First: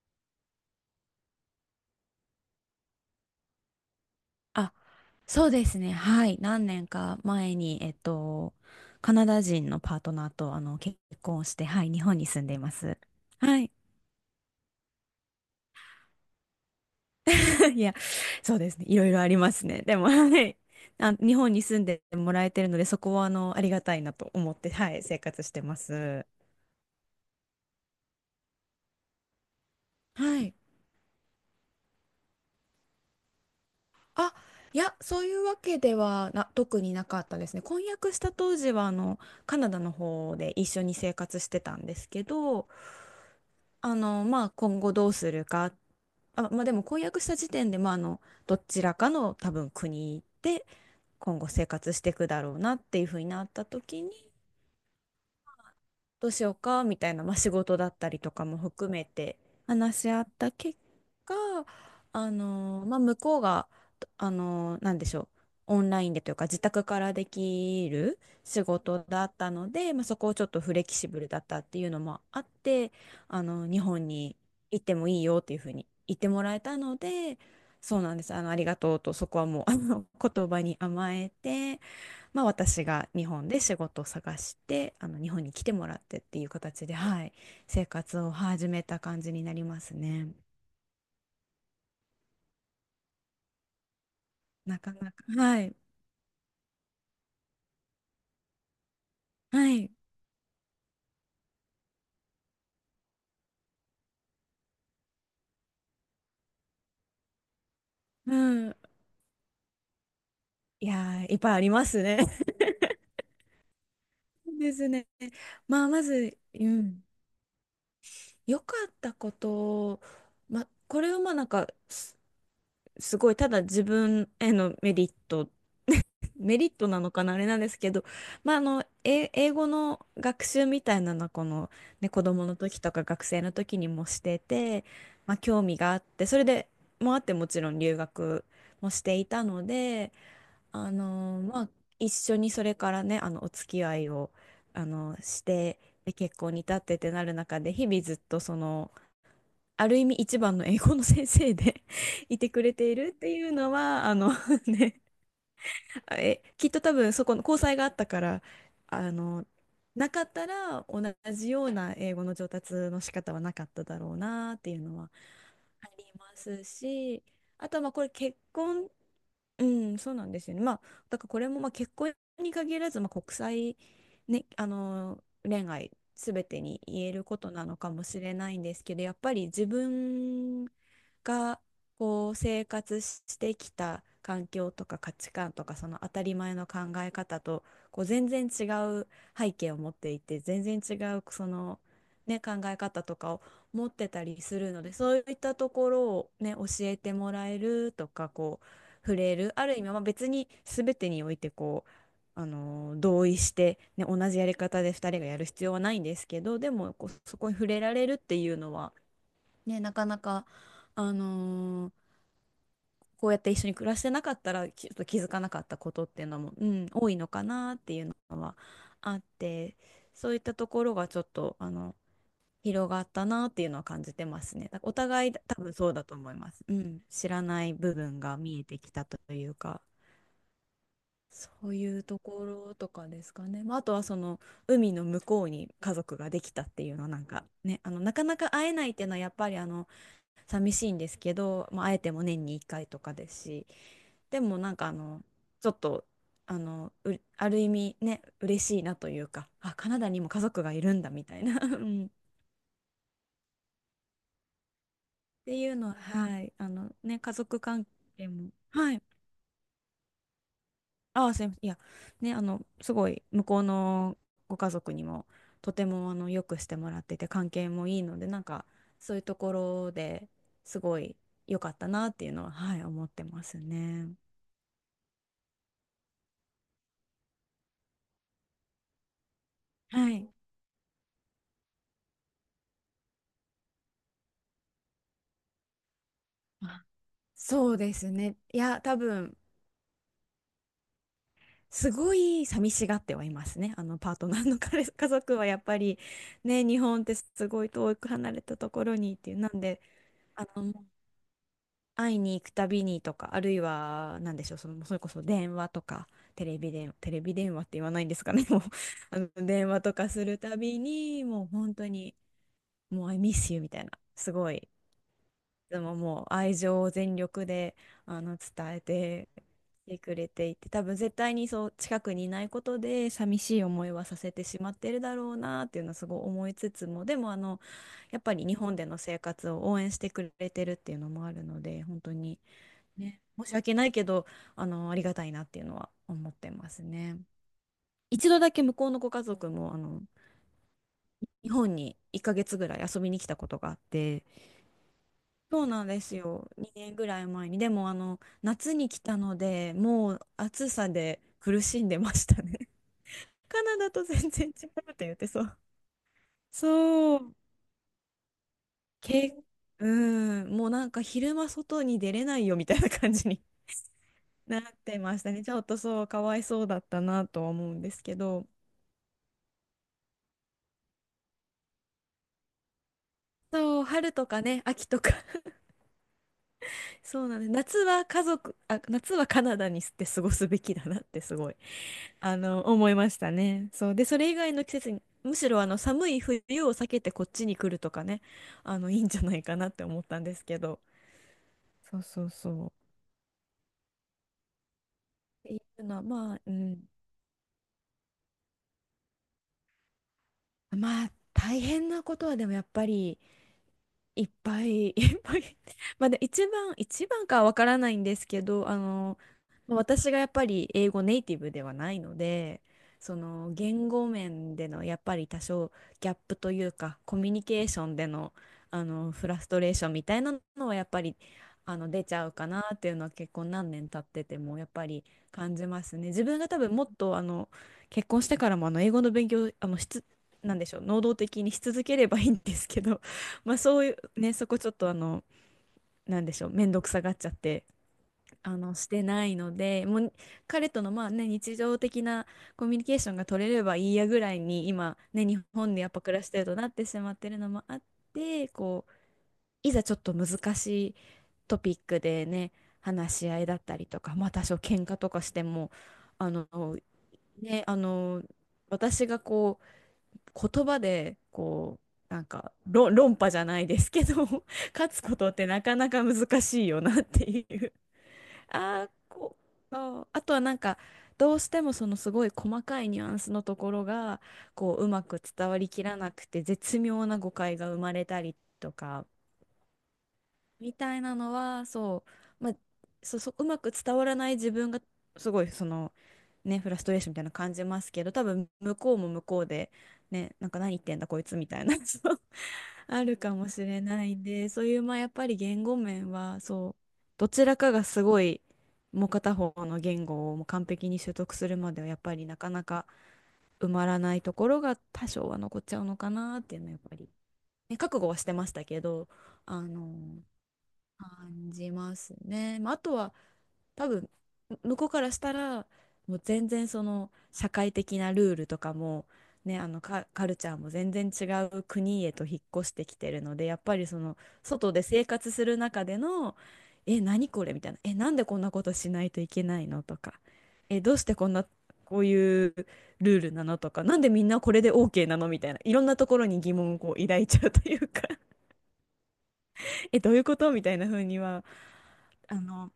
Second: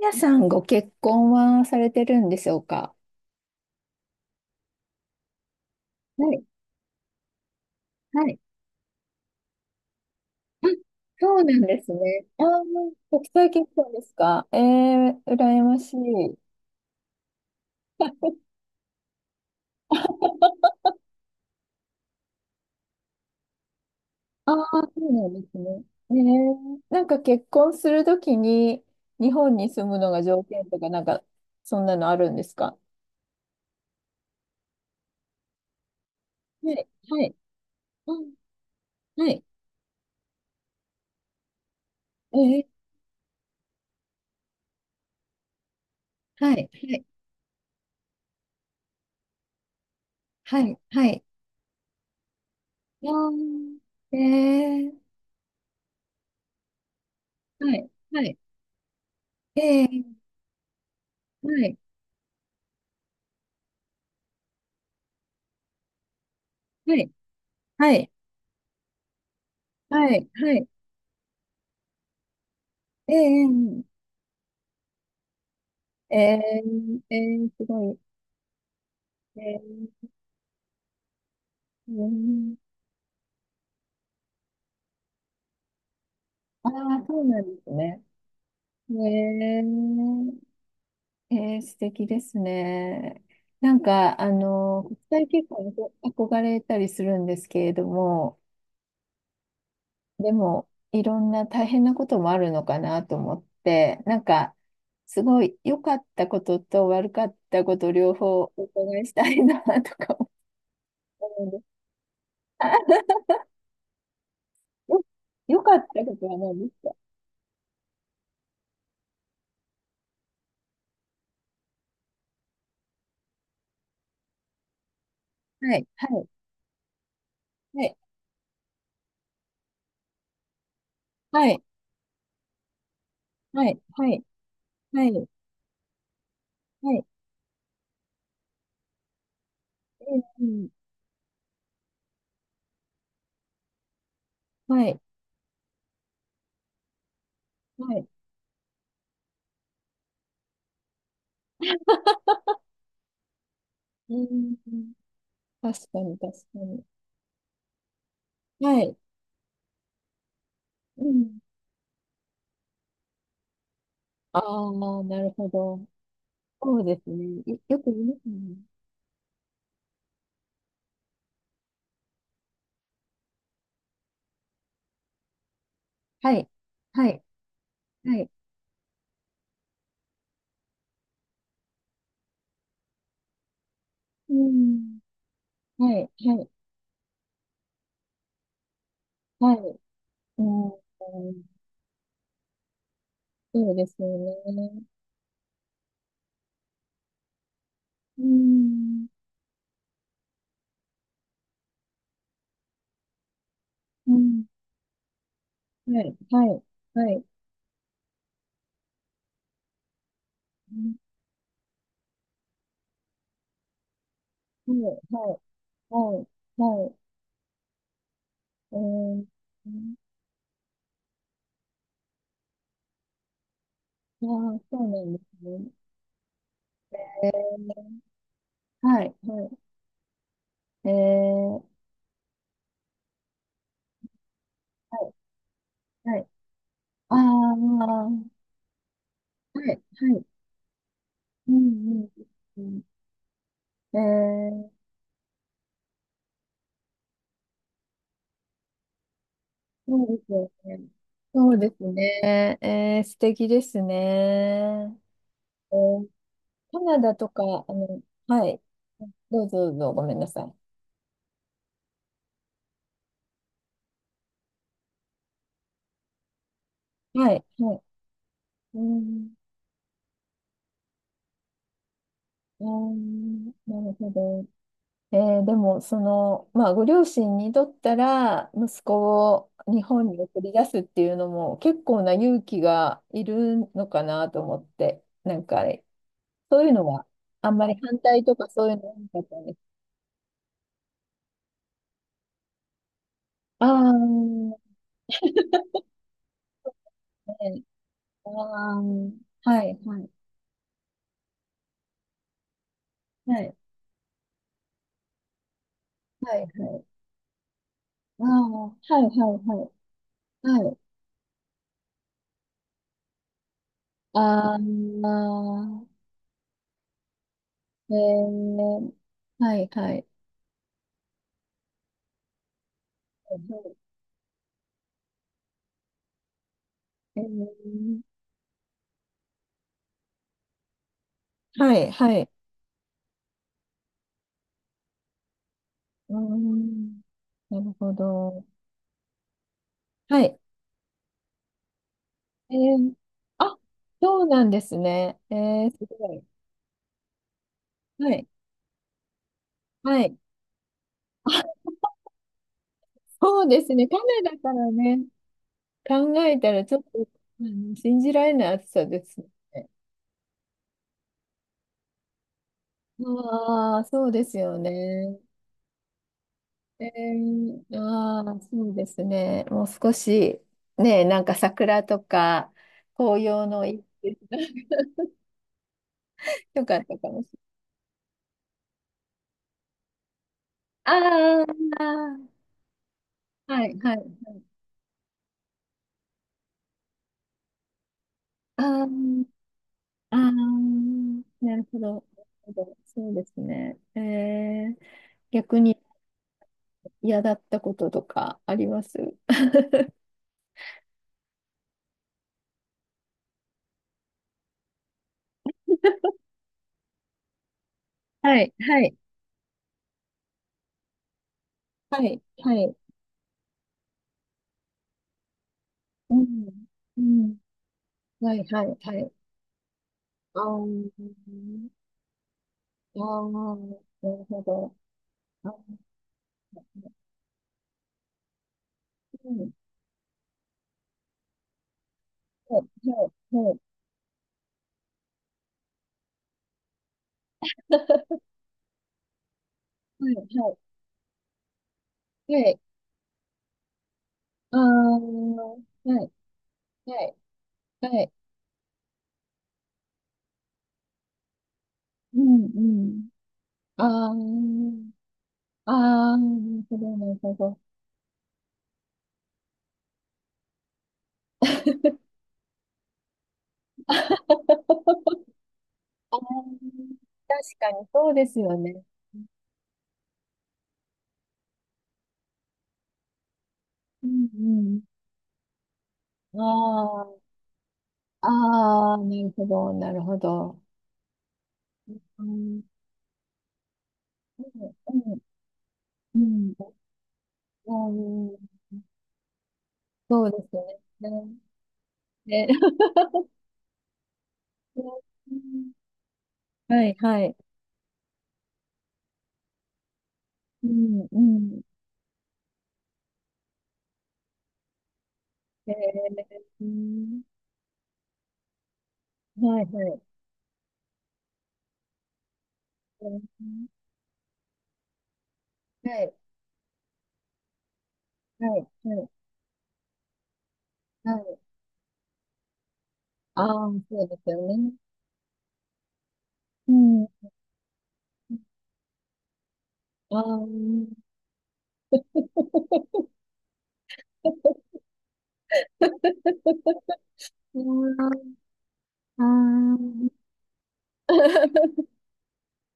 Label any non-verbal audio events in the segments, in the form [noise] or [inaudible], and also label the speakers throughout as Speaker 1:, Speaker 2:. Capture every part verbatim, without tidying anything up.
Speaker 1: やさんご結婚はされてるんでしょうか？
Speaker 2: あ、そうですね。は
Speaker 1: は
Speaker 2: い。
Speaker 1: い、
Speaker 2: 何年か前に、えっ
Speaker 1: はい。
Speaker 2: と、カナダ人のパートナーと、あ
Speaker 1: あ、
Speaker 2: の、結
Speaker 1: そう
Speaker 2: 婚
Speaker 1: な
Speaker 2: し
Speaker 1: ん
Speaker 2: て、
Speaker 1: で
Speaker 2: はい、
Speaker 1: す
Speaker 2: 日本
Speaker 1: ね。
Speaker 2: に住
Speaker 1: あ
Speaker 2: んでい
Speaker 1: あ、
Speaker 2: ます。
Speaker 1: 国際
Speaker 2: は
Speaker 1: 結
Speaker 2: い。
Speaker 1: 婚ですか？ええー、羨ましい。
Speaker 2: [laughs] いや、そうですね。いろいろありますね。でも、はい。あ、日本に住んでもらえてるので、そこは、あの、ありがたいなと
Speaker 1: あ
Speaker 2: 思っ
Speaker 1: あ、
Speaker 2: て、
Speaker 1: そ
Speaker 2: はい、
Speaker 1: う
Speaker 2: 生
Speaker 1: なん
Speaker 2: 活
Speaker 1: で
Speaker 2: し
Speaker 1: す
Speaker 2: てま
Speaker 1: ね。ええ、
Speaker 2: す。
Speaker 1: なんか結婚するときに日本に住むのが
Speaker 2: は
Speaker 1: 条
Speaker 2: い。
Speaker 1: 件とかなんか、そんなのあるんですか？
Speaker 2: あ、いや、そういうわけではな、
Speaker 1: は
Speaker 2: 特
Speaker 1: い、
Speaker 2: になか
Speaker 1: は
Speaker 2: っ
Speaker 1: い。
Speaker 2: たですね。婚約し
Speaker 1: う
Speaker 2: た
Speaker 1: ん、
Speaker 2: 当時は、あの、
Speaker 1: はい。
Speaker 2: カナダの方で一緒に生活してたんですけ
Speaker 1: ええ、
Speaker 2: ど、あの、まあ、今後どうするか。あ、
Speaker 1: は
Speaker 2: まあ、
Speaker 1: い、
Speaker 2: でも
Speaker 1: は
Speaker 2: 婚
Speaker 1: い、
Speaker 2: 約した時点で、まあ、あの、どちらかの多分国
Speaker 1: は
Speaker 2: で
Speaker 1: い、はい。
Speaker 2: 今後生活していくだろうなっていうふうになった時に、
Speaker 1: ああ、ええ、
Speaker 2: どうしようかみたいな、まあ、仕
Speaker 1: は
Speaker 2: 事だ
Speaker 1: い、
Speaker 2: ったり
Speaker 1: は
Speaker 2: と
Speaker 1: い。
Speaker 2: かも含めて話し
Speaker 1: ええ、
Speaker 2: 合った結果、
Speaker 1: はい、
Speaker 2: あのまあ、向こうが、あのなんでしょう、オンラインでというか自宅
Speaker 1: は
Speaker 2: か
Speaker 1: い、
Speaker 2: らでき
Speaker 1: はい。
Speaker 2: る仕事だったので、まあ、
Speaker 1: は
Speaker 2: そ
Speaker 1: い、
Speaker 2: こをちょっ
Speaker 1: は
Speaker 2: と
Speaker 1: い。
Speaker 2: フレキシブルだったっていうのもあって、
Speaker 1: え
Speaker 2: あの日
Speaker 1: え、
Speaker 2: 本に行ってもいいよっていうふうに
Speaker 1: え
Speaker 2: 言って
Speaker 1: え、
Speaker 2: もらえたの
Speaker 1: え
Speaker 2: で、
Speaker 1: え、すごい。
Speaker 2: そうなんです。あの、ありがとうと、そこ
Speaker 1: え
Speaker 2: はもう、あの、
Speaker 1: え、
Speaker 2: 言葉に甘えて、
Speaker 1: え
Speaker 2: まあ、
Speaker 1: え、
Speaker 2: 私が日本で仕事を探してあの日本に来てもらってっていう
Speaker 1: あ
Speaker 2: 形で、
Speaker 1: あ、そう
Speaker 2: はい、
Speaker 1: なんです
Speaker 2: 生
Speaker 1: ね。
Speaker 2: 活を始め
Speaker 1: え
Speaker 2: た感じにな
Speaker 1: え、
Speaker 2: りますね。
Speaker 1: ええ、素敵ですね。なんか、あ
Speaker 2: な
Speaker 1: の、
Speaker 2: か
Speaker 1: 国
Speaker 2: なか、
Speaker 1: 際結
Speaker 2: は
Speaker 1: 婚に
Speaker 2: い、
Speaker 1: 憧れたりするんですけれども、
Speaker 2: はい、
Speaker 1: でも、いろんな大変なこともあるのかなと思って、なんか、すごい良かったことと悪かったこと両
Speaker 2: う
Speaker 1: 方お
Speaker 2: ん、
Speaker 1: 伺いしたいなとか思
Speaker 2: いやー、いっ
Speaker 1: うん
Speaker 2: ぱい
Speaker 1: で
Speaker 2: あ
Speaker 1: す。
Speaker 2: りますね。[laughs]
Speaker 1: [laughs]
Speaker 2: です
Speaker 1: よ、
Speaker 2: ね。
Speaker 1: 良か
Speaker 2: ま
Speaker 1: っ
Speaker 2: あ、ま
Speaker 1: たことは
Speaker 2: ず、う
Speaker 1: 何ですか？
Speaker 2: ん、良かったこと、まあ、これはまあなんかすすごいただ自分へのメリット
Speaker 1: はい。はい
Speaker 2: メリットなのかなあれなんです
Speaker 1: は
Speaker 2: け
Speaker 1: い、
Speaker 2: ど、まあ、あの、え英語の学習みたいなのはこ
Speaker 1: はい、
Speaker 2: の、ね、子供の時とか学生の
Speaker 1: はい、
Speaker 2: 時にも
Speaker 1: は
Speaker 2: し
Speaker 1: い、
Speaker 2: てて、
Speaker 1: はい、
Speaker 2: まあ、興味があってそれで
Speaker 1: はい、
Speaker 2: もあってもちろん留学もしていたので、
Speaker 1: うん、うん、
Speaker 2: あのまあ、一緒にそれからねあのお付き合いをあ
Speaker 1: はい、
Speaker 2: のしてで結婚に至ってってなる中で日
Speaker 1: は
Speaker 2: 々
Speaker 1: い、
Speaker 2: ずっとそのある意味一番の英語の先生で [laughs] いてくれているっていうのは
Speaker 1: う
Speaker 2: あの
Speaker 1: ん、
Speaker 2: [laughs] ね
Speaker 1: 確か
Speaker 2: あ
Speaker 1: に、確
Speaker 2: え、
Speaker 1: か
Speaker 2: きっと
Speaker 1: に。
Speaker 2: 多分そこの交際があったから、
Speaker 1: はい、
Speaker 2: あの、なかったら同
Speaker 1: うん。
Speaker 2: じような英語の上達の仕方はなかっただろう
Speaker 1: あ
Speaker 2: なっていうの
Speaker 1: あ、
Speaker 2: は
Speaker 1: なるほど。
Speaker 2: あります
Speaker 1: そうです
Speaker 2: し、
Speaker 1: ね。い
Speaker 2: あと
Speaker 1: よ
Speaker 2: はま
Speaker 1: く
Speaker 2: あ
Speaker 1: 言
Speaker 2: こ
Speaker 1: い
Speaker 2: れ
Speaker 1: ます
Speaker 2: 結
Speaker 1: ね。
Speaker 2: 婚うん、そうなんですよね。まあ、だからこれもまあ結婚に限らず、まあ、国際、ね、あの恋愛
Speaker 1: は
Speaker 2: すべ
Speaker 1: い、
Speaker 2: てに言
Speaker 1: は
Speaker 2: え
Speaker 1: い、
Speaker 2: ることなのかも
Speaker 1: は
Speaker 2: し
Speaker 1: い、
Speaker 2: れないんですけど、やっぱり自分がこう生活してきた
Speaker 1: う
Speaker 2: 環境とか
Speaker 1: ん、
Speaker 2: 価値観とかそ
Speaker 1: は
Speaker 2: の当
Speaker 1: い、
Speaker 2: た
Speaker 1: は
Speaker 2: り
Speaker 1: い、
Speaker 2: 前の考え方とこう全然違う背
Speaker 1: は
Speaker 2: 景を
Speaker 1: い、
Speaker 2: 持っていて、
Speaker 1: う
Speaker 2: 全
Speaker 1: ん、
Speaker 2: 然違うその、ね、考え方とかを
Speaker 1: そうで
Speaker 2: 持っ
Speaker 1: すよ
Speaker 2: てたりする
Speaker 1: ね。
Speaker 2: ので、そういったところを、ね、教えてもらえると
Speaker 1: う
Speaker 2: か、こう
Speaker 1: ん、
Speaker 2: 触れるある意味、まあ、別に全てにおいてこう、あのー同意して、ね、
Speaker 1: う
Speaker 2: 同じ
Speaker 1: ん、
Speaker 2: やり方でふたりがやる必要はない
Speaker 1: は
Speaker 2: んで
Speaker 1: い、
Speaker 2: すけ
Speaker 1: は
Speaker 2: ど、
Speaker 1: い、
Speaker 2: でもこ
Speaker 1: は
Speaker 2: う
Speaker 1: い、
Speaker 2: そこに触れられるっていうのは、ね、なかなか、
Speaker 1: うん、
Speaker 2: あのーこうやって一緒に暮らしてなかったら
Speaker 1: はい、
Speaker 2: き
Speaker 1: は
Speaker 2: ちょっと気づ
Speaker 1: い、
Speaker 2: かなかったことっ
Speaker 1: は
Speaker 2: てい
Speaker 1: い、
Speaker 2: うのも、う
Speaker 1: は
Speaker 2: ん、
Speaker 1: い、
Speaker 2: 多いのかなっていうのは
Speaker 1: う
Speaker 2: あっ
Speaker 1: ん、
Speaker 2: て、そういったところがちょっとあの広がったなっていうのは感じて
Speaker 1: あ
Speaker 2: ます
Speaker 1: あ、
Speaker 2: ね。
Speaker 1: そ
Speaker 2: だ
Speaker 1: う
Speaker 2: お
Speaker 1: なんで
Speaker 2: 互い
Speaker 1: す
Speaker 2: 多
Speaker 1: ね。
Speaker 2: 分そうだと思います。うん、知
Speaker 1: え
Speaker 2: らない部
Speaker 1: ー、
Speaker 2: 分が見えてき
Speaker 1: は
Speaker 2: た
Speaker 1: い、
Speaker 2: とい
Speaker 1: は
Speaker 2: うか。
Speaker 1: い、え
Speaker 2: そ
Speaker 1: ー、
Speaker 2: ういうところとかですかね。まあ、あとはその海の
Speaker 1: はい、
Speaker 2: 向こうに家族
Speaker 1: はい、
Speaker 2: ができたっていうのは
Speaker 1: ああ、
Speaker 2: なんかね、あの
Speaker 1: は
Speaker 2: なかなか会えないっていうのはやっぱり
Speaker 1: い、
Speaker 2: あ
Speaker 1: は
Speaker 2: の
Speaker 1: い、
Speaker 2: 寂しいんですけ
Speaker 1: う
Speaker 2: ど、まあ、会え
Speaker 1: ん、
Speaker 2: ても年に1
Speaker 1: うん、
Speaker 2: 回とかですし、
Speaker 1: うん、
Speaker 2: でも
Speaker 1: えー、
Speaker 2: なんかあのちょっとあのうある意味ね、嬉しいなというか、あ、カナ
Speaker 1: そう
Speaker 2: ダに
Speaker 1: で
Speaker 2: も
Speaker 1: す
Speaker 2: 家
Speaker 1: よ
Speaker 2: 族が
Speaker 1: ね。
Speaker 2: いるんだみたい
Speaker 1: そう
Speaker 2: な [laughs] う
Speaker 1: です
Speaker 2: んっ
Speaker 1: ね。えー、素敵ですね。
Speaker 2: てい
Speaker 1: え
Speaker 2: うのは、
Speaker 1: ー、
Speaker 2: はい、あ
Speaker 1: カ
Speaker 2: の
Speaker 1: ナダ
Speaker 2: ね、
Speaker 1: と
Speaker 2: 家
Speaker 1: か、あ
Speaker 2: 族関
Speaker 1: の、
Speaker 2: 係
Speaker 1: は
Speaker 2: も、
Speaker 1: い、
Speaker 2: はい、
Speaker 1: どうぞどうぞ、ごめんなさ
Speaker 2: ああ、すいません。いや、ね、あの、すごい、向こうのご家族にも、とても、あの、よくしてもらって
Speaker 1: い。
Speaker 2: て、
Speaker 1: はい、
Speaker 2: 関係
Speaker 1: はい、
Speaker 2: もいいので、なんか、
Speaker 1: う
Speaker 2: そういう
Speaker 1: ん、
Speaker 2: ところですごい良かったなっていうのは、
Speaker 1: う
Speaker 2: はい、思ってま
Speaker 1: ん、な
Speaker 2: す
Speaker 1: るほ
Speaker 2: ね。
Speaker 1: ど。えーでも、その、まあ、ご両親にとったら、息子を日本
Speaker 2: は
Speaker 1: に
Speaker 2: い。
Speaker 1: 送り出すっていうのも、結構な勇気がいるのかなと思って、なんか、そういう
Speaker 2: あ
Speaker 1: のは、あんま
Speaker 2: そ
Speaker 1: り
Speaker 2: うで
Speaker 1: 反
Speaker 2: す
Speaker 1: 対と
Speaker 2: ね。
Speaker 1: か
Speaker 2: い
Speaker 1: そういう
Speaker 2: や、
Speaker 1: のは
Speaker 2: 多
Speaker 1: なかった
Speaker 2: 分、
Speaker 1: んです。
Speaker 2: すごい寂しがってはいますね。あの、パート
Speaker 1: あ
Speaker 2: ナーの彼、家族はやっぱり、ね、日本って
Speaker 1: あ、
Speaker 2: す
Speaker 1: ね、
Speaker 2: ごい遠く離れたと
Speaker 1: あ
Speaker 2: ころにっていう、な
Speaker 1: あ、
Speaker 2: ん
Speaker 1: はい、
Speaker 2: で、
Speaker 1: はい、
Speaker 2: あの、会いに行くたびにとか、あ
Speaker 1: は
Speaker 2: る
Speaker 1: い、
Speaker 2: いは、なんでしょう、その、それこそ電話とか、
Speaker 1: はい、
Speaker 2: テレビ
Speaker 1: はい、
Speaker 2: 電、テレビ電話って言わないんで
Speaker 1: あ
Speaker 2: す
Speaker 1: あ、
Speaker 2: かね、[laughs] もう、
Speaker 1: はい、
Speaker 2: [laughs] あの、
Speaker 1: はい、
Speaker 2: 電
Speaker 1: は
Speaker 2: 話とかするた
Speaker 1: い、はい、
Speaker 2: びに、もう本当に、もう、I miss you みたいな、すご
Speaker 1: あ
Speaker 2: い、
Speaker 1: あ、
Speaker 2: でももう愛情を全力で、あの、伝えて、てくれていて、多分絶対にそう、近くにいないことで、寂しい思いはさせてしまってるだろうなっていうのはすごい思いつつも、で
Speaker 1: え
Speaker 2: も、あの、
Speaker 1: ー、
Speaker 2: やっぱり日本での生活を応援してくれてるっていうのもあるの
Speaker 1: は
Speaker 2: で、
Speaker 1: い、
Speaker 2: 本
Speaker 1: は
Speaker 2: 当
Speaker 1: い。はい、えー、はい、はい、
Speaker 2: に、ね、申し訳ないけど、あの、ありがたいなっていうのは
Speaker 1: うー
Speaker 2: 思ってます
Speaker 1: ん、
Speaker 2: ね。
Speaker 1: なるほ
Speaker 2: 一度
Speaker 1: ど。
Speaker 2: だけ向こうのご家族も、あの、
Speaker 1: はい。
Speaker 2: 日本に1ヶ
Speaker 1: え
Speaker 2: 月ぐらい
Speaker 1: ー、
Speaker 2: 遊びに来たこ
Speaker 1: あ、
Speaker 2: とがあっ
Speaker 1: そ
Speaker 2: て、
Speaker 1: うなんですね。え
Speaker 2: そう
Speaker 1: ー、す
Speaker 2: なんで
Speaker 1: ご
Speaker 2: す
Speaker 1: い。
Speaker 2: よ。にねんぐらい前に。でも、あ
Speaker 1: は
Speaker 2: の、
Speaker 1: い。
Speaker 2: 夏に来たので、
Speaker 1: は
Speaker 2: も
Speaker 1: い。
Speaker 2: う暑さで
Speaker 1: あ、
Speaker 2: 苦しんでましたね。
Speaker 1: そう
Speaker 2: [laughs]
Speaker 1: で
Speaker 2: カ
Speaker 1: す
Speaker 2: ナ
Speaker 1: ね。
Speaker 2: ダ
Speaker 1: カ
Speaker 2: と
Speaker 1: ナ
Speaker 2: 全
Speaker 1: ダ
Speaker 2: 然
Speaker 1: か
Speaker 2: 違う
Speaker 1: ら
Speaker 2: っ
Speaker 1: ね、
Speaker 2: て言ってそう。
Speaker 1: 考えたらちょっと、
Speaker 2: そう。
Speaker 1: あの信じられない暑さです
Speaker 2: け、
Speaker 1: ね。
Speaker 2: うん、もうなんか昼間外に出れないよみたいな感じに
Speaker 1: ああ、そうですよ
Speaker 2: なってま
Speaker 1: ね。
Speaker 2: したね。ちょっとそう、かわいそうだっ
Speaker 1: え
Speaker 2: たなとは
Speaker 1: ー、
Speaker 2: 思うんですけ
Speaker 1: ああ、
Speaker 2: ど。
Speaker 1: そうですね。もう少し、ね、なんか桜とか、紅葉の
Speaker 2: そ
Speaker 1: 一
Speaker 2: う、
Speaker 1: い
Speaker 2: 春とかね、秋とか [laughs]
Speaker 1: とかあったかも
Speaker 2: そう
Speaker 1: し
Speaker 2: な
Speaker 1: れ
Speaker 2: んです。夏は家族、あ、夏はカナダにして過ごすべきだな
Speaker 1: な
Speaker 2: ってす
Speaker 1: い。
Speaker 2: ごい、
Speaker 1: あ
Speaker 2: あの、思いました
Speaker 1: あ、は
Speaker 2: ね。
Speaker 1: い、
Speaker 2: そ
Speaker 1: は
Speaker 2: う。
Speaker 1: い、は
Speaker 2: で、それ
Speaker 1: い。
Speaker 2: 以外の季節に、むしろあの、寒い冬を避けてこっちに来るとかね、あ
Speaker 1: ああ、
Speaker 2: の、いいんじゃないかなって思っ
Speaker 1: あ
Speaker 2: たんですけ
Speaker 1: あ、
Speaker 2: ど。
Speaker 1: なるほど。な
Speaker 2: そう
Speaker 1: る
Speaker 2: そうそ
Speaker 1: ほ
Speaker 2: う。っ
Speaker 1: ど、そうですね。えー、
Speaker 2: て
Speaker 1: 逆
Speaker 2: い
Speaker 1: に
Speaker 2: うのは、まあ、うん。
Speaker 1: 嫌だったこととかあります？ [laughs]
Speaker 2: まあ、大変なことはでもやっぱり、いっぱい [laughs] いっぱいまあで一番一番かはわからないんです
Speaker 1: は
Speaker 2: け
Speaker 1: い、
Speaker 2: どあ
Speaker 1: はい、
Speaker 2: のまあ私がやっぱり英語ネイティブではない
Speaker 1: は
Speaker 2: の
Speaker 1: い、は
Speaker 2: で、
Speaker 1: い。
Speaker 2: その言語面でのやっぱり多少ギャ
Speaker 1: う
Speaker 2: ップとい
Speaker 1: ん、
Speaker 2: うか
Speaker 1: う
Speaker 2: コミュ
Speaker 1: ん、
Speaker 2: ニケーションでの、
Speaker 1: はい、はい、
Speaker 2: あ
Speaker 1: は
Speaker 2: の
Speaker 1: い。
Speaker 2: フラストレーションみたいな
Speaker 1: あ
Speaker 2: のはや
Speaker 1: ー、
Speaker 2: っぱりあの出ちゃうかなっていう
Speaker 1: あ
Speaker 2: のは
Speaker 1: あ、
Speaker 2: 結婚
Speaker 1: な
Speaker 2: 何年経っ
Speaker 1: る
Speaker 2: てて
Speaker 1: ほ
Speaker 2: もやっ
Speaker 1: ど。
Speaker 2: ぱり感
Speaker 1: あ、
Speaker 2: じますね。自分が多分もっとあの結婚してからもあの英語の勉
Speaker 1: うん、
Speaker 2: 強あのしつなんでしょう、能動的にし続ければいいんで
Speaker 1: は
Speaker 2: すけ
Speaker 1: い、
Speaker 2: ど、
Speaker 1: はい、は
Speaker 2: ま
Speaker 1: い。
Speaker 2: あそういうねそこちょっとあのなんでしょう、面倒くさがっちゃって
Speaker 1: [laughs]
Speaker 2: あのしてないのでも
Speaker 1: は
Speaker 2: う
Speaker 1: い、は
Speaker 2: 彼とのまあね日常的な
Speaker 1: い、はい。
Speaker 2: コミュニケーションが取れればいいやぐらい
Speaker 1: ああ、
Speaker 2: に今ね日
Speaker 1: は
Speaker 2: 本でやっぱ
Speaker 1: い、
Speaker 2: 暮らしてるとなってし
Speaker 1: は
Speaker 2: ま
Speaker 1: い、
Speaker 2: ってるのもあっ
Speaker 1: はい。
Speaker 2: て、こういざちょっと難しいトピック
Speaker 1: う
Speaker 2: で
Speaker 1: ん、
Speaker 2: ね
Speaker 1: うん。
Speaker 2: 話し合いだったりとかまあ多少
Speaker 1: あ
Speaker 2: 喧嘩とかして
Speaker 1: あ、
Speaker 2: も
Speaker 1: ああ、
Speaker 2: あ
Speaker 1: な
Speaker 2: の
Speaker 1: るほど、なるほど。
Speaker 2: ねあの私がこ言葉でこうなんか論、論破じゃないですけど [laughs] 勝つこ
Speaker 1: [laughs]
Speaker 2: とってなかなか
Speaker 1: あ
Speaker 2: 難しいよ
Speaker 1: ー、
Speaker 2: なってい
Speaker 1: 確
Speaker 2: う、
Speaker 1: かにそうです
Speaker 2: [laughs]
Speaker 1: よね。
Speaker 2: あーこうあーあとはなんかどうしてもそのすごい細かいニュアンスのところ
Speaker 1: う
Speaker 2: がこ
Speaker 1: ん、
Speaker 2: ううまく伝わりきらなく
Speaker 1: うん。
Speaker 2: て絶妙な
Speaker 1: あ
Speaker 2: 誤解が生まれた
Speaker 1: あ、
Speaker 2: りと
Speaker 1: ああ、
Speaker 2: か
Speaker 1: なるほど、なるほど。
Speaker 2: みたいなのはそ
Speaker 1: う
Speaker 2: う、まあ、
Speaker 1: ん、
Speaker 2: そ、そううまく伝わらない自分が
Speaker 1: うん、
Speaker 2: すごいその
Speaker 1: う
Speaker 2: ねフ
Speaker 1: ん、
Speaker 2: ラストレーションみたいなの感じ
Speaker 1: う
Speaker 2: ますけど、多
Speaker 1: ん、う
Speaker 2: 分
Speaker 1: ん、
Speaker 2: 向こうも向こうで
Speaker 1: そう
Speaker 2: ね
Speaker 1: で
Speaker 2: なん
Speaker 1: す
Speaker 2: か
Speaker 1: よ
Speaker 2: 何言
Speaker 1: ね。
Speaker 2: ってんだこいつみたいな、 [laughs] そう
Speaker 1: ね、ね [laughs]
Speaker 2: あるかもしれないんでそういうまあやっぱ
Speaker 1: う
Speaker 2: り言
Speaker 1: ん、
Speaker 2: 語面はそう
Speaker 1: はい、は
Speaker 2: ど
Speaker 1: い。
Speaker 2: ちらかがすごいもう片方の言語をもう完
Speaker 1: う
Speaker 2: 璧に
Speaker 1: ん、
Speaker 2: 習
Speaker 1: う
Speaker 2: 得する
Speaker 1: ん。
Speaker 2: まではやっぱりなかなか埋まらないところが多少は残っ
Speaker 1: え
Speaker 2: ちゃうのかなっていう
Speaker 1: ー、う
Speaker 2: のはやっぱり、
Speaker 1: ん、
Speaker 2: ね、覚悟はしてましたけどあ
Speaker 1: はい、はい。
Speaker 2: の感じますね。まあ、あと
Speaker 1: う
Speaker 2: は
Speaker 1: ん、
Speaker 2: 多分む向こうからしたら
Speaker 1: はい、
Speaker 2: もう全然その社会的なルー
Speaker 1: は
Speaker 2: ルと
Speaker 1: い、
Speaker 2: か
Speaker 1: は
Speaker 2: も、
Speaker 1: い、
Speaker 2: ね、あのカ、カルチャーも全然
Speaker 1: は
Speaker 2: 違
Speaker 1: い。
Speaker 2: う国へと引っ越してきてるの
Speaker 1: あ
Speaker 2: でやっ
Speaker 1: あ、
Speaker 2: ぱりそ
Speaker 1: そうで
Speaker 2: の
Speaker 1: すよね。
Speaker 2: 外で生活する中での
Speaker 1: う
Speaker 2: 「え
Speaker 1: ん。
Speaker 2: 何これ？」みたいな「えなんでこんなことしないといけないの？」とか
Speaker 1: あ
Speaker 2: 「えどうし
Speaker 1: あ。
Speaker 2: てこんなこういうルールなの？」とか「なんでみんなこれで
Speaker 1: [laughs]
Speaker 2: OK なの？」みたいないろんなところに疑問をこう抱いちゃうというか、
Speaker 1: うーん、あ
Speaker 2: え、どういう
Speaker 1: ー
Speaker 2: ことみたいな風には、
Speaker 1: [laughs]、
Speaker 2: あの、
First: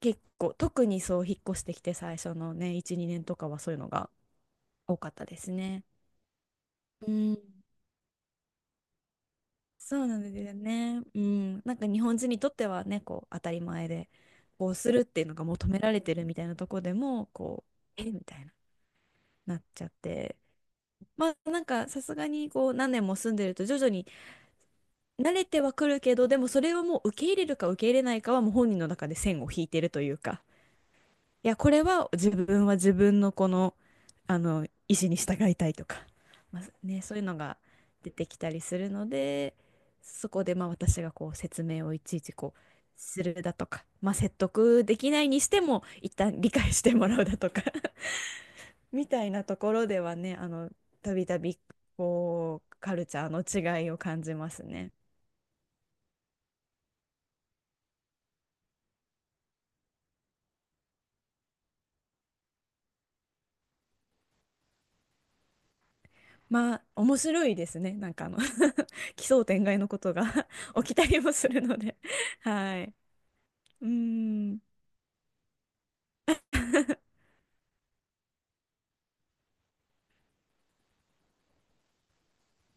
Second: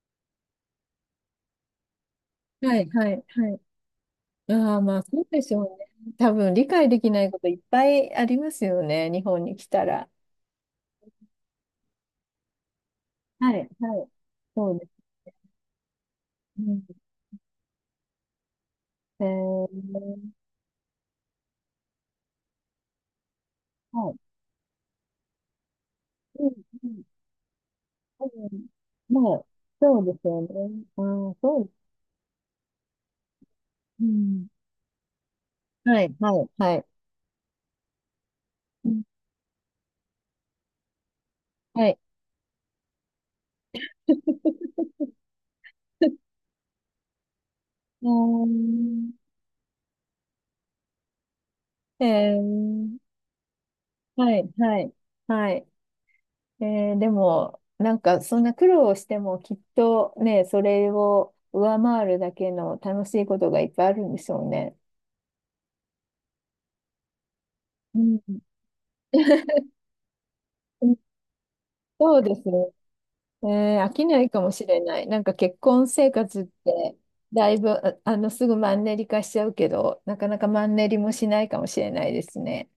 Speaker 2: 結構、特にそう、引っ越してきて最初のね、
Speaker 1: はい、
Speaker 2: いち、
Speaker 1: は
Speaker 2: 2
Speaker 1: い、
Speaker 2: 年と
Speaker 1: は
Speaker 2: かは
Speaker 1: い。
Speaker 2: そういうのが
Speaker 1: ああ、ま
Speaker 2: 多
Speaker 1: あ、
Speaker 2: かっ
Speaker 1: そ
Speaker 2: た
Speaker 1: う
Speaker 2: で
Speaker 1: で
Speaker 2: す
Speaker 1: しょう
Speaker 2: ね。
Speaker 1: ね。多分、理解で
Speaker 2: う
Speaker 1: きない
Speaker 2: ん、
Speaker 1: こといっぱいありますよね、日本に来た
Speaker 2: そう
Speaker 1: ら。
Speaker 2: なんですよね。うん、なんか日本人にとってはね、こう、当た
Speaker 1: はい、
Speaker 2: り前
Speaker 1: はい。
Speaker 2: で、こ
Speaker 1: そ
Speaker 2: う
Speaker 1: うで
Speaker 2: するっ
Speaker 1: す。
Speaker 2: ていうのが求められてるみたいな
Speaker 1: う
Speaker 2: とこ
Speaker 1: ん、
Speaker 2: でも、こう、えみたいな、
Speaker 1: え
Speaker 2: なっちゃって。
Speaker 1: ー、
Speaker 2: まあ、なんかさすがにこう何年も住んでると徐々に
Speaker 1: はい。
Speaker 2: 慣れてはくるけど、で
Speaker 1: う
Speaker 2: も
Speaker 1: ん、
Speaker 2: それは
Speaker 1: うん、
Speaker 2: もう受け入れるか受け入れない
Speaker 1: う
Speaker 2: かはもう
Speaker 1: ん。
Speaker 2: 本人の中で
Speaker 1: ま
Speaker 2: 線
Speaker 1: あ、
Speaker 2: を引いてる
Speaker 1: そ
Speaker 2: と
Speaker 1: う
Speaker 2: い
Speaker 1: で
Speaker 2: う
Speaker 1: す
Speaker 2: か、
Speaker 1: よね。ああ、
Speaker 2: いや、
Speaker 1: そう。
Speaker 2: これは自分は自分のこの、
Speaker 1: う
Speaker 2: あ
Speaker 1: ん。
Speaker 2: の意思に従いたいと
Speaker 1: は
Speaker 2: か、
Speaker 1: い、はい、
Speaker 2: まあ
Speaker 1: はい。
Speaker 2: ね、そういうのが出てきたりす
Speaker 1: う
Speaker 2: る
Speaker 1: ん、
Speaker 2: ので、そこでまあ私がこう説明
Speaker 1: は
Speaker 2: を
Speaker 1: い。
Speaker 2: いちいちこうするだとか、まあ、説得できないにしても一旦理解してもらうだとか
Speaker 1: うー
Speaker 2: [laughs] み
Speaker 1: ん。
Speaker 2: たいなところではね、あのたびたび
Speaker 1: え
Speaker 2: こうカ
Speaker 1: ー、
Speaker 2: ルチャーの違いを感
Speaker 1: は
Speaker 2: じ
Speaker 1: い、
Speaker 2: ます
Speaker 1: は
Speaker 2: ね。
Speaker 1: い、はい。えーでも、なんかそんな苦労をしてもきっとね、それを上回るだけの楽しいことがいっぱいあるんでしょうね。
Speaker 2: まあ面白いですね。
Speaker 1: う
Speaker 2: なん
Speaker 1: ん、
Speaker 2: かあの [laughs] 奇想
Speaker 1: [laughs]
Speaker 2: 天外のことが [laughs]
Speaker 1: う
Speaker 2: 起き
Speaker 1: ん、
Speaker 2: たりもするので
Speaker 1: そうで
Speaker 2: [laughs]
Speaker 1: すね。
Speaker 2: はい。
Speaker 1: えー
Speaker 2: う
Speaker 1: 飽きないかも
Speaker 2: ーん、
Speaker 1: しれない。なんか結婚生活って、だいぶ、ああの、すぐマンネリ化しちゃうけど、なかなかマンネリもしないかもしれないですね。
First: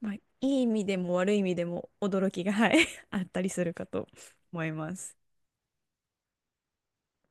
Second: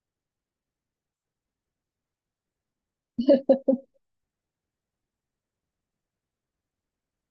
Speaker 2: まあ、いい意味でも悪い意味でも驚きが、はい [laughs] あったりするかと思います。